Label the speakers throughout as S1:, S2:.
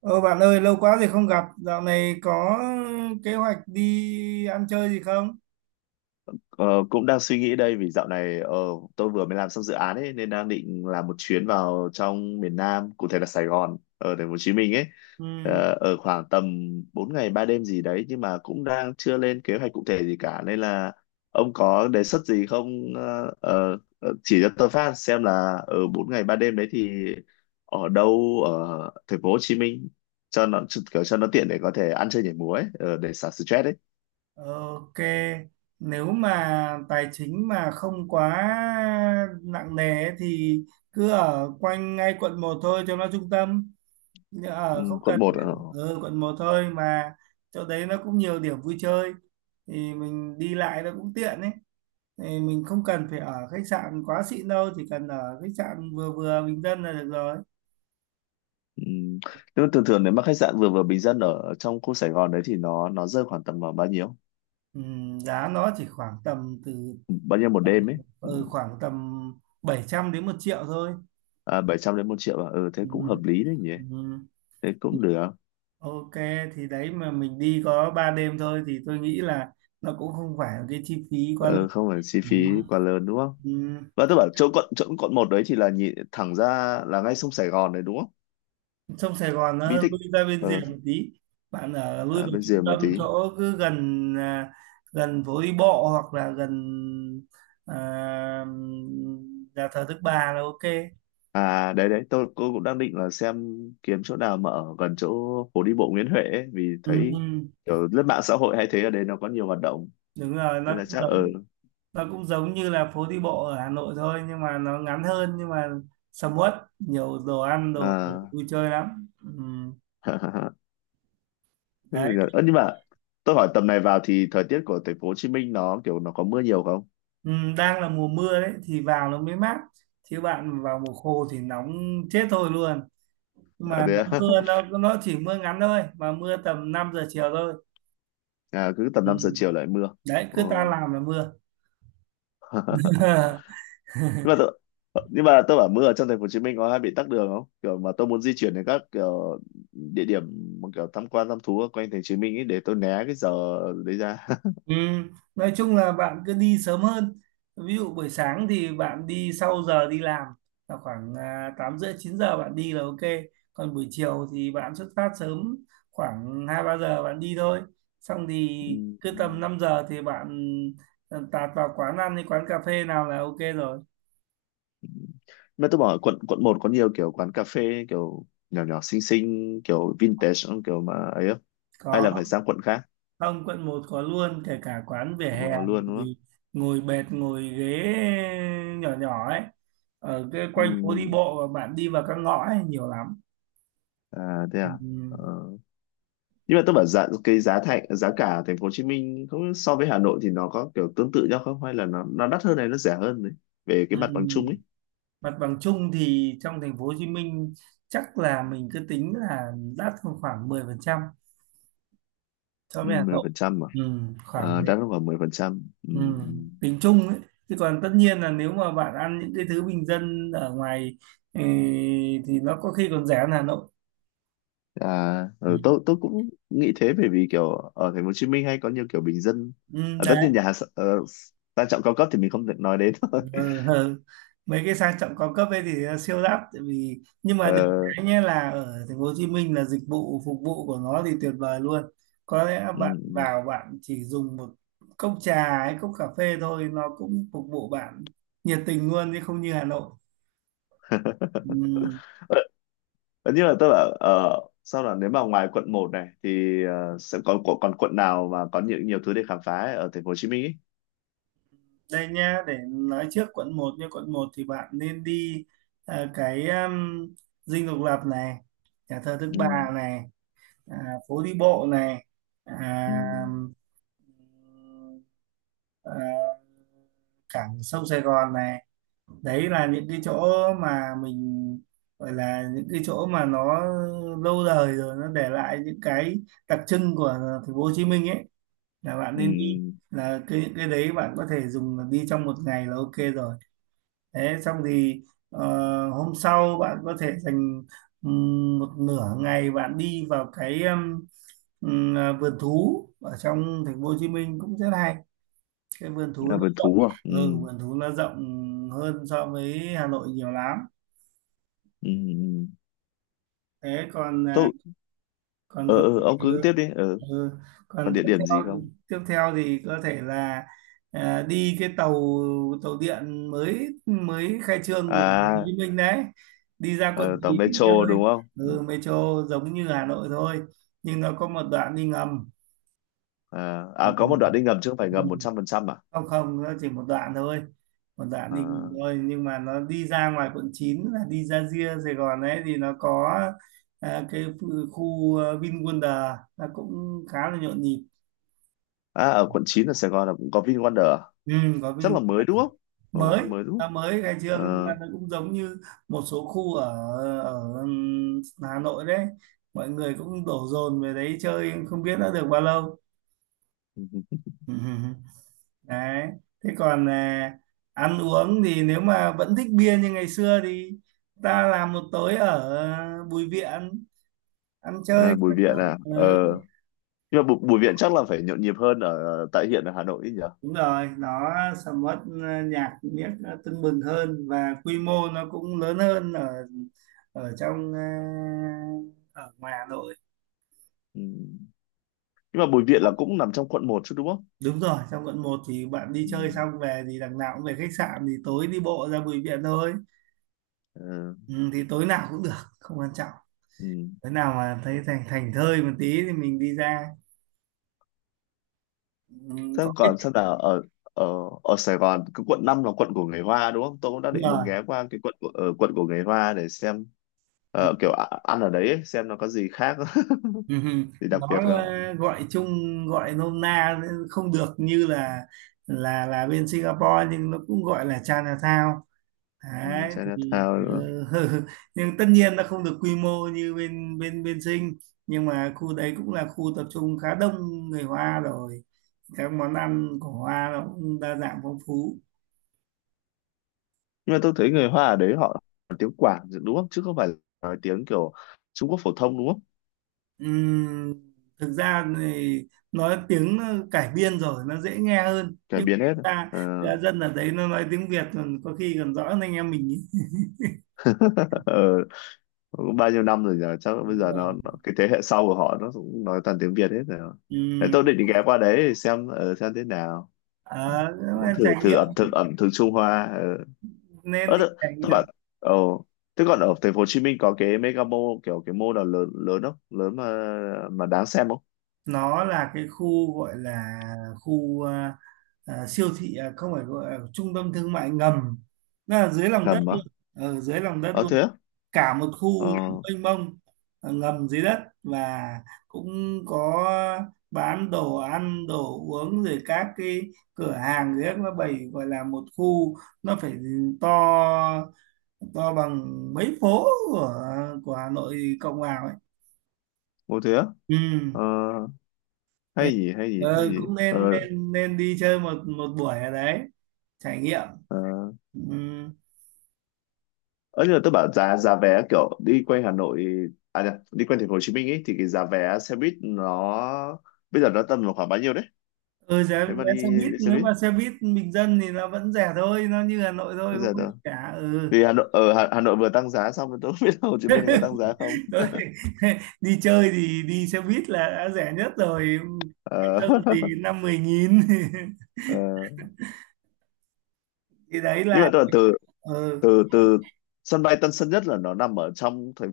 S1: Ờ Bạn ơi, lâu quá rồi không gặp. Dạo này có kế hoạch đi ăn chơi gì không?
S2: Ờ, Cũng đang suy nghĩ đây vì dạo này tôi vừa mới làm xong dự án ấy nên đang định làm một chuyến vào trong miền Nam, cụ thể là Sài Gòn, ở thành phố Hồ Chí Minh ấy.
S1: Ừ,
S2: Ở khoảng tầm 4 ngày 3 đêm gì đấy, nhưng mà cũng đang chưa lên kế hoạch cụ thể gì cả, nên là ông có đề xuất gì không? Ờ, chỉ cho tôi phát xem là ở 4 ngày 3 đêm đấy thì ở đâu ở thành phố Hồ Chí Minh cho nó, kiểu cho nó tiện để có thể ăn chơi nhảy múa ấy, để xả stress ấy.
S1: ok. Nếu mà tài chính mà không quá nặng nề ấy thì cứ ở quanh ngay quận một thôi cho nó trung tâm.
S2: Ừ,
S1: Ở không
S2: quận
S1: cần
S2: một.
S1: ở quận một thôi mà chỗ đấy nó cũng nhiều điểm vui chơi thì mình đi lại nó cũng tiện ấy. Thì mình không cần phải ở khách sạn quá xịn đâu, chỉ cần ở khách sạn vừa vừa bình dân là được rồi.
S2: Ừm, Nhưng mà thường thường nếu mà khách sạn vừa vừa bình dân ở trong khu Sài Gòn đấy thì nó rơi khoảng tầm vào bao nhiêu?
S1: Giá nó chỉ khoảng tầm từ
S2: Ừ, bao nhiêu một
S1: tầm,
S2: đêm ấy?
S1: khoảng tầm 700 đến 1 triệu thôi.
S2: À, 700 đến 1.000.000 à? Ừ, thế cũng hợp
S1: Ừm,
S2: lý đấy nhỉ?
S1: ừm.
S2: Thế cũng được.
S1: Ok, thì đấy mà mình đi có 3 đêm thôi thì tôi nghĩ là nó cũng không phải là cái chi phí quá lớn.
S2: Ừ, không phải chi phí quá lớn đúng không?
S1: Ừm,
S2: Và tôi bảo chỗ quận, quận một đấy thì là nhìn thẳng ra là ngay sông Sài Gòn đấy đúng không?
S1: Sông Sài Gòn nó
S2: Bí
S1: hơi lui
S2: tích.
S1: ra bên rìa
S2: Ừ,
S1: một tí. Bạn ở lui
S2: à,
S1: vào
S2: bên
S1: trung
S2: rìa một
S1: tâm
S2: tí.
S1: chỗ cứ gần phố đi bộ hoặc là gần à, nhà thờ Đức Bà là ok.
S2: À đấy đấy, tôi cô cũng đang định là xem kiếm chỗ nào mà ở gần chỗ phố đi bộ Nguyễn Huệ ấy, vì thấy
S1: Ừm,
S2: kiểu lướt mạng xã hội hay thấy ở đây nó có nhiều hoạt động,
S1: Đúng rồi,
S2: nên
S1: nó
S2: là
S1: cũng
S2: chắc ở
S1: giống nó cũng giống như là phố đi bộ ở Hà Nội thôi nhưng mà nó ngắn hơn nhưng mà sầm uất, nhiều đồ ăn đồ
S2: à,
S1: vui chơi lắm.
S2: thế thì
S1: Đấy.
S2: là- ơ, nhưng mà tôi hỏi tầm này vào thì thời tiết của thành phố Hồ Chí Minh nó kiểu nó có mưa nhiều không?
S1: Đang là mùa mưa đấy thì vào nó mới mát chứ bạn vào mùa khô thì nóng chết thôi luôn, nhưng
S2: À,
S1: mà
S2: thế
S1: nó
S2: à?
S1: mưa nó chỉ mưa ngắn thôi mà mưa tầm 5 giờ chiều thôi.
S2: À, cứ tầm 5 giờ
S1: Ừm,
S2: chiều lại mưa.
S1: Đấy,
S2: Ờ.
S1: cứ ta làm là mưa.
S2: nhưng mà tôi nhưng mà tôi bảo mưa ở trong thành phố Hồ Chí Minh có hay bị tắc đường không, kiểu mà tôi muốn di chuyển đến các kiểu địa điểm mà kiểu tham quan thăm thú ở quanh thành phố Hồ Chí Minh ấy, để tôi né cái giờ đấy ra.
S1: Ừ, nói chung là bạn cứ đi sớm hơn. Ví dụ buổi sáng thì bạn đi sau giờ đi làm là khoảng 8 rưỡi chín giờ bạn đi là ok. Còn buổi chiều thì bạn xuất phát sớm khoảng 2 3 giờ bạn đi thôi. Xong thì
S2: Ừ,
S1: cứ
S2: ừ,
S1: tầm 5 giờ thì bạn tạt vào quán ăn hay quán cà phê nào là ok rồi.
S2: ừ. Mà tôi bảo quận, một có nhiều kiểu quán cà phê kiểu nhỏ nhỏ xinh xinh kiểu vintage không? Kiểu mà ấy không?
S1: Có,
S2: Hay là phải sang quận khác?
S1: không quận một có luôn, kể cả quán vỉa
S2: Mà
S1: hè
S2: có luôn đúng không?
S1: thì ngồi bệt ngồi ghế nhỏ nhỏ ấy, ở cái
S2: Ừ,
S1: quanh phố đi bộ và bạn đi vào các ngõ ấy nhiều lắm.
S2: à thế à.
S1: Ừm,
S2: Ờ, nhưng mà tôi bảo giá, cái giá thành, giá cả ở thành phố Hồ Chí Minh không, so với Hà Nội thì nó có kiểu tương tự nhau không, hay là nó đắt hơn này, nó rẻ hơn này, về cái mặt bằng chung
S1: ừm,
S2: ấy?
S1: mặt bằng chung thì trong thành phố Hồ Chí Minh chắc là mình cứ tính là đắt hơn khoảng 10% so
S2: Ừ,
S1: với Hà
S2: mười
S1: Nội.
S2: phần trăm mà.
S1: Khoảng
S2: À,
S1: đấy.
S2: đắt hơn khoảng 10%. Ừ. Ừ.
S1: Tính chung ấy, chứ còn tất nhiên là nếu mà bạn ăn những cái thứ bình dân ở ngoài, ừ, thì nó có khi còn rẻ hơn Hà Nội.
S2: À ừ,
S1: Ừm,
S2: tôi cũng nghĩ thế, bởi vì kiểu ở thành phố Hồ Chí Minh hay có nhiều kiểu bình dân.
S1: Ừ,
S2: À, tất
S1: đấy.
S2: nhiên nhà hàng sang trọng cao cấp thì mình không thể nói đến. Thôi.
S1: Ờ, hờ. Mấy cái sang trọng cao cấp ấy thì nó siêu đắt tại vì, nhưng mà được
S2: Ờ,
S1: cái nhé là ở thành phố Hồ Chí Minh là dịch vụ phục vụ của nó thì tuyệt vời luôn. Có lẽ
S2: ừ,
S1: bạn
S2: ừ.
S1: vào bạn chỉ dùng một cốc trà hay cốc cà phê thôi nó cũng phục vụ bạn nhiệt tình luôn chứ không như Hà Nội. Ừm,
S2: Nhưng mà tức là sao là nếu mà ngoài quận một này thì sẽ còn, còn quận nào mà có nhiều, thứ để khám phá ấy ở thành phố Hồ Chí Minh ấy?
S1: Đây nhá, để nói trước quận một, như quận một thì bạn nên đi, ờ, cái Dinh Độc Lập này, nhà thờ Đức
S2: Ừ,
S1: Bà này, à, phố đi bộ này,
S2: ừ,
S1: à, ờ, ờ, cảng sông Sài Gòn này. Đấy là những cái chỗ mà mình gọi là những cái chỗ mà nó lâu đời rồi, nó để lại những cái đặc trưng của thành phố Hồ Chí Minh ấy là bạn
S2: ừ,
S1: nên đi. Là cái đấy bạn có thể dùng là đi trong một ngày là ok rồi. Thế xong thì ờ, hôm sau bạn có thể dành một nửa ngày bạn đi vào cái vườn thú ở trong thành phố Hồ Chí Minh cũng rất hay, cái vườn thú.
S2: là vườn thú à? Ừ,
S1: Ừ, vườn thú nó rộng hơn so với Hà Nội nhiều lắm.
S2: ừ, ừ.
S1: Thế còn à,
S2: Tôi,
S1: còn còn
S2: ờ, ông cứ
S1: ừ,
S2: tiếp đi. Ờ,
S1: ừ.
S2: còn
S1: Còn
S2: địa
S1: tiếp
S2: điểm gì
S1: theo,
S2: không?
S1: tiếp theo thì có thể là đi cái tàu tàu điện mới mới khai trương của Hồ
S2: À,
S1: Chí Minh đấy, đi ra quận
S2: ờ, tàu
S1: 9
S2: metro
S1: chơi.
S2: đúng không? Ừ.
S1: Ừ, metro giống như Hà Nội thôi nhưng nó có một đoạn đi ngầm.
S2: À,
S1: Ừ.
S2: à, có một đoạn đi ngầm chứ không phải
S1: Ừ,
S2: ngầm
S1: ừ.
S2: 100% à?
S1: Không không, nó chỉ một đoạn thôi, một đoạn đi nghỉ
S2: À,
S1: thôi, nhưng mà nó đi ra ngoài quận 9 là đi ra ria Sài Gòn ấy thì nó có khu VinWonder nó cũng khá là nhộn nhịp.
S2: à, ở quận 9 ở Sài Gòn là cũng có VinWonder à?
S1: Ừ, có
S2: Chắc
S1: Vin
S2: là mới đúng không? Ờ,
S1: mới,
S2: mới đúng
S1: nó
S2: không?
S1: mới khai trương
S2: Ờ.
S1: nên là nó cũng giống như một số khu ở ở Hà Nội đấy, mọi người cũng đổ dồn về đấy chơi không biết đã được bao lâu. Đấy, thế còn ăn uống thì nếu mà vẫn thích bia như ngày xưa thì ta làm một tối ở Bùi Viện ăn chơi
S2: À,
S1: cho
S2: Bùi Viện
S1: nó-
S2: à?
S1: ừ,
S2: Ờ, nhưng mà Bùi Viện chắc là phải nhộn nhịp hơn ở tại hiện ở Hà Nội ấy nhỉ.
S1: đúng rồi, nó sẽ mất nhạc miếc tưng bừng hơn và quy mô nó cũng lớn hơn ở ở trong à, ở ngoài Hà Nội.
S2: Ừ. Nhưng mà Bùi Viện là cũng nằm trong quận một chứ đúng không?
S1: Đúng rồi, trong quận một thì bạn đi
S2: Ừ.
S1: chơi xong về thì đằng nào cũng về khách sạn thì tối đi bộ ra Bùi Viện thôi.
S2: Ừ.
S1: Ừ, thì tối nào cũng được, không quan trọng.
S2: Ừ.
S1: Thế nào mà thấy thành thành thơi một tí thì mình đi ra, ừ,
S2: Thế
S1: có cái.
S2: còn xem nào ở, ở ở Sài Gòn cái quận 5 là quận của người Hoa đúng không? Tôi cũng đã
S1: Đúng
S2: định muốn
S1: rồi.
S2: ghé qua cái quận của quận của người Hoa để xem kiểu ăn ở đấy ấy, xem nó có gì khác
S1: Ừ, ừ,
S2: gì đặc
S1: nó
S2: biệt không.
S1: gọi chung, gọi nôm na, không được như là là bên Singapore nhưng nó cũng gọi là Chinatown
S2: Ừ.
S1: đấy thì,
S2: Chinatown nữa.
S1: ờ. Nhưng tất nhiên nó không được quy mô như bên bên bên Sing, nhưng mà khu đấy cũng là khu tập trung khá đông người Hoa rồi, các món ăn của Hoa nó cũng đa dạng phong phú.
S2: Nhưng mà tôi thấy người Hoa ở đấy họ nói tiếng Quảng đúng không, chứ không phải nói tiếng kiểu Trung Quốc phổ thông đúng không?
S1: Ừm, thực ra thì nói tiếng cải biên rồi nó dễ nghe hơn
S2: Cải
S1: nhưng
S2: biến hết
S1: chúng
S2: à?
S1: ta, ra dân ở đấy nó nói tiếng Việt còn có khi còn rõ hơn anh em mình ý.
S2: Ờ. Cũng bao nhiêu năm rồi nhờ, chắc bây
S1: Đúng
S2: giờ
S1: rồi.
S2: nó cái thế hệ sau của họ nó cũng nói toàn tiếng Việt hết rồi. Thế
S1: Ừm,
S2: tôi định ghé qua đấy để xem xem thế nào,
S1: ờ, nếu
S2: muốn
S1: mà
S2: thử,
S1: trải nghiệm,
S2: ẩm thực, Trung Hoa.
S1: nên
S2: Ờ
S1: đi trải nghiệm.
S2: tôi bảo, ồ, thế còn ở thành phố Hồ Chí Minh có cái mega mall, kiểu cái mall nào lớn lớn không, lớn mà đáng xem không?
S1: Nó là cái khu gọi là khu siêu thị không phải, gọi là trung tâm thương mại ngầm, nó là dưới lòng đất
S2: Ngầm á?
S1: luôn, ở dưới lòng đất
S2: Ờ
S1: luôn,
S2: thế á?
S1: cả một khu
S2: Ờ.
S1: mênh mông, ngầm dưới đất, và cũng có bán đồ ăn đồ uống rồi các cái cửa hàng dưới nó bày, gọi là một khu nó phải to, to bằng mấy phố của Hà Nội cộng vào ấy.
S2: Ô thế á?
S1: Ừ,
S2: Ờ.
S1: thế
S2: hay gì hay gì hay
S1: ờ,
S2: gì
S1: cũng
S2: Ờ.
S1: nên nên nên đi chơi một một buổi ở đấy trải nghiệm.
S2: Ờ.
S1: Ừ.
S2: Ờ, nhưng mà tôi bảo giá, vé kiểu đi quanh Hà Nội, à nhờ, đi quanh thành phố Hồ Chí Minh ấy, thì cái giá vé xe buýt nó bây giờ nó tầm vào khoảng bao nhiêu đấy,
S1: Ừ, giá
S2: nếu mà
S1: vé
S2: đi,
S1: xe buýt,
S2: đi xe
S1: nếu
S2: buýt?
S1: mà xe buýt bình dân thì nó vẫn rẻ thôi, nó như Hà Nội thôi,
S2: Bây
S1: không
S2: giờ
S1: có
S2: tôi,
S1: gì cả. Ừ,
S2: vì Hà Nội ở Hà, Nội vừa tăng giá xong rồi, tôi không biết là Hồ Chí Minh có tăng giá không.
S1: thôi, đi chơi thì đi xe buýt là đã rẻ nhất rồi, bình
S2: Ờ.
S1: dân thì 5 10 nghìn.
S2: Ờ.
S1: Thì đấy
S2: Nhưng
S1: là
S2: mà tôi bảo từ,
S1: ừ.
S2: từ sân bay Tân Sơn Nhất là nó nằm ở trong thành,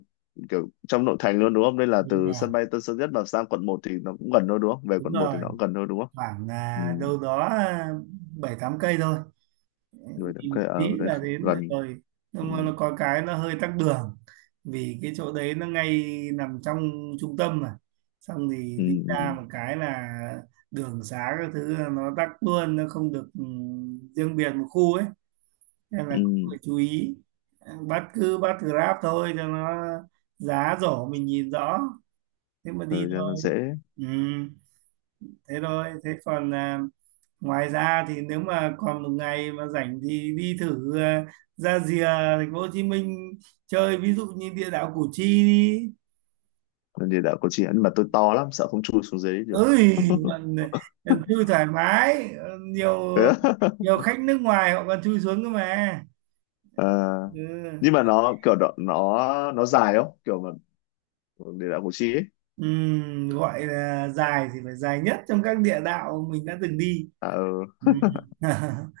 S2: kiểu trong nội thành luôn đúng không, nên là
S1: Đúng
S2: từ
S1: rồi,
S2: sân bay Tân Sơn Nhất mà sang quận một thì nó cũng gần thôi đúng không, về
S1: đúng
S2: quận một
S1: rồi,
S2: thì nó cũng gần thôi đúng không?
S1: khoảng
S2: Ừ,
S1: 7 8 cây thôi,
S2: người
S1: đi
S2: đám
S1: một
S2: cưới
S1: tí
S2: ở đấy
S1: là đến được
S2: gần.
S1: rồi. Nhưng
S2: Ừ,
S1: mà nó có cái nó hơi tắc đường vì cái chỗ đấy nó ngay nằm trong trung tâm mà, xong thì
S2: ừ,
S1: đi ra
S2: ừ.
S1: một cái là đường xá các thứ là nó tắc luôn, nó không được ừ, riêng biệt một khu ấy nên là cũng
S2: Ừ,
S1: phải chú ý. Ừ, bắt cứ bắt Grab thôi cho nó giá rổ mình nhìn rõ, thế mà đi
S2: thời gian nó
S1: thôi.
S2: dễ.
S1: Ừ, thế thôi. Thế còn ngoài ra thì nếu mà còn một ngày mà rảnh thì đi thử ra rìa thành phố Hồ Chí Minh chơi, ví dụ như địa đạo Củ Chi đi.
S2: Nên địa đạo Củ Chi, nhưng mà tôi to lắm, sợ không chui xuống dưới được.
S1: Ơi, còn, còn chui thoải mái, nhiều, nhiều khách nước ngoài họ còn chui xuống cơ mà.
S2: Ờ,
S1: Ừ.
S2: nhưng mà nó kiểu độ, nó dài không kiểu mà địa đạo Củ Chi ấy?
S1: Gọi là dài thì phải dài nhất trong các địa đạo mình đã từng đi.
S2: À, ừ,
S1: Ừm.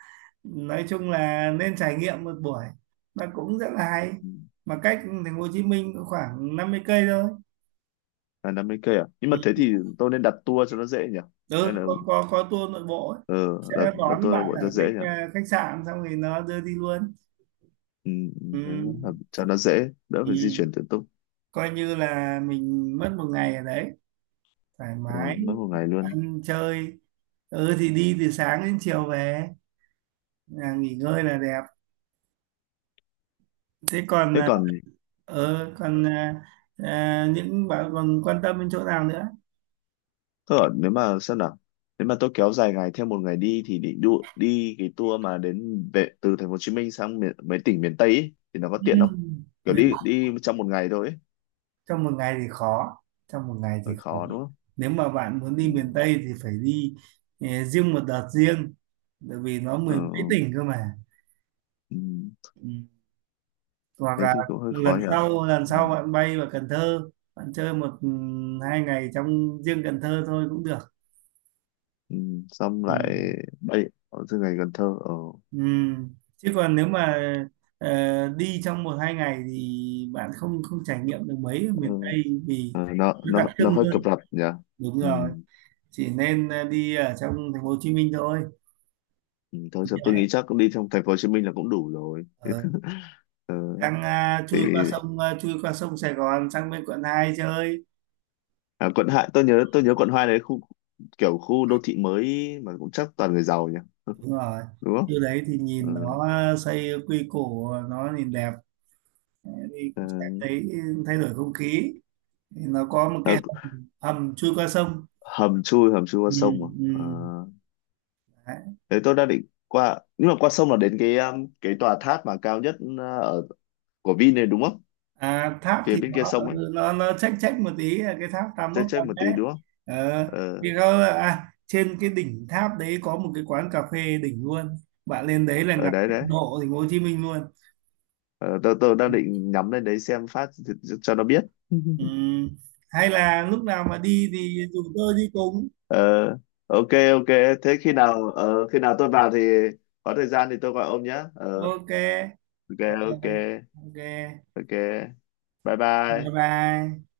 S1: Nói chung là nên trải nghiệm một buổi, nó cũng rất là hay, mà cách thành phố Hồ Chí Minh có khoảng 50 cây thôi.
S2: là 50 cây à? Nhưng mà
S1: Ừ.
S2: thế thì tôi nên đặt tour cho nó dễ nhỉ, hay
S1: Ừ,
S2: là
S1: có có tour nội bộ ấy.
S2: ờ
S1: Sẽ
S2: là,
S1: đón
S2: tour nội
S1: bạn
S2: bộ
S1: ở
S2: cho dễ nhỉ.
S1: khách sạn xong thì nó đưa đi luôn.
S2: Ừ, ừ,
S1: Ừ.
S2: thế nó là, cho nó dễ đỡ
S1: Ừ.
S2: phải di chuyển tự túc.
S1: Coi như là mình mất một ngày ở đấy thoải
S2: Ừ,
S1: mái
S2: mất một ngày luôn.
S1: ăn chơi. Ừ, thì đi từ sáng đến chiều về nghỉ ngơi là đẹp. Thế còn
S2: Thế
S1: à,
S2: còn.
S1: ừ, còn à, à, những bạn còn quan tâm đến chỗ nào nữa.
S2: Thế ở nếu mà xem nào, nếu mà tôi kéo dài ngày theo một ngày đi thì định đi cái tour mà đến về từ thành phố Hồ Chí Minh sang miền, mấy tỉnh miền Tây ấy, thì nó có tiện không, kiểu
S1: Ừ.
S2: đi, trong một ngày thôi ấy.
S1: Trong một ngày thì khó, trong một ngày thì
S2: Hơi
S1: khó.
S2: khó đúng không?
S1: Nếu mà bạn muốn đi
S2: Ừ.
S1: miền Tây thì phải đi riêng một đợt riêng, bởi vì nó
S2: Ờ,
S1: mười mấy tỉnh cơ mà.
S2: ừ.
S1: Ừ. Hoặc
S2: Thế
S1: là
S2: thì cũng hơi khó
S1: lần
S2: nhỉ.
S1: sau lần
S2: Ừ.
S1: sau bạn bay vào Cần Thơ, bạn chơi một, ừ, 2 ngày trong riêng Cần Thơ thôi cũng được.
S2: Ừ. Xong
S1: Ừ.
S2: lại bay ở từ ngày Cần Thơ. Ờ.
S1: Ừ. Chứ còn nếu mà đi trong một hai ngày thì bạn không không trải nghiệm được mấy ở
S2: Ờ.
S1: miền Tây vì
S2: Ờ, nó
S1: nó
S2: nó
S1: đặc
S2: nó
S1: trưng
S2: hơi
S1: hơn.
S2: cập rập nhỉ.
S1: Đúng
S2: Ừ.
S1: rồi, chỉ nên đi ở trong thành phố Hồ Chí Minh thôi.
S2: Ừ. Thôi sao tôi nghĩ chắc đi trong thành phố Hồ Chí Minh là cũng đủ rồi.
S1: Ờ,
S2: Ờ.
S1: đang
S2: Thì.
S1: chui qua sông Sài Gòn sang bên quận 2 chơi.
S2: À, quận hai, tôi nhớ, quận hai đấy khu, kiểu khu đô thị mới mà cũng chắc toàn người giàu nhỉ.
S1: Đúng rồi,
S2: Đúng không?
S1: như đấy thì
S2: Ừ.
S1: nhìn nó xây quy củ nó nhìn đẹp thì
S2: Ờ,
S1: cũng sẽ thấy thay đổi không khí, thì nó có một cái
S2: ờ,
S1: hầm, hầm chui qua sông.
S2: hầm chui, qua
S1: Ừ,
S2: sông mà. Ờ,
S1: ừ. Đấy.
S2: đấy tôi đang định qua, nhưng mà qua sông là đến cái tòa tháp mà cao nhất ở của Vin này đúng không,
S1: À, tháp
S2: phía
S1: thì
S2: bên
S1: nó
S2: kia sông
S1: ờ,
S2: ấy?
S1: nó nó chách chách một tí là cái tháp
S2: check
S1: 81
S2: check
S1: tầng
S2: một tí
S1: đấy.
S2: đúng không?
S1: Ờ, thì
S2: Ờ,
S1: có trên cái đỉnh tháp đấy có một cái quán cà phê đỉnh luôn, bạn lên đấy là
S2: ở
S1: ngắm
S2: đấy đấy.
S1: độ thành phố Hồ Chí Minh luôn.
S2: Ờ, tôi đang định nhắm lên đấy xem phát thì- cho nó biết.
S1: Ừ. Hay là lúc nào mà đi thì rủ tôi đi cùng.
S2: Ờ, ok ok. Thế khi nào khi nào tôi vào thì có thời gian thì tôi gọi ông nhé. Ờ,
S1: Ok.
S2: ok. ok
S1: Rồi. Ok.
S2: ok. Bye
S1: Bye
S2: bye.
S1: bye.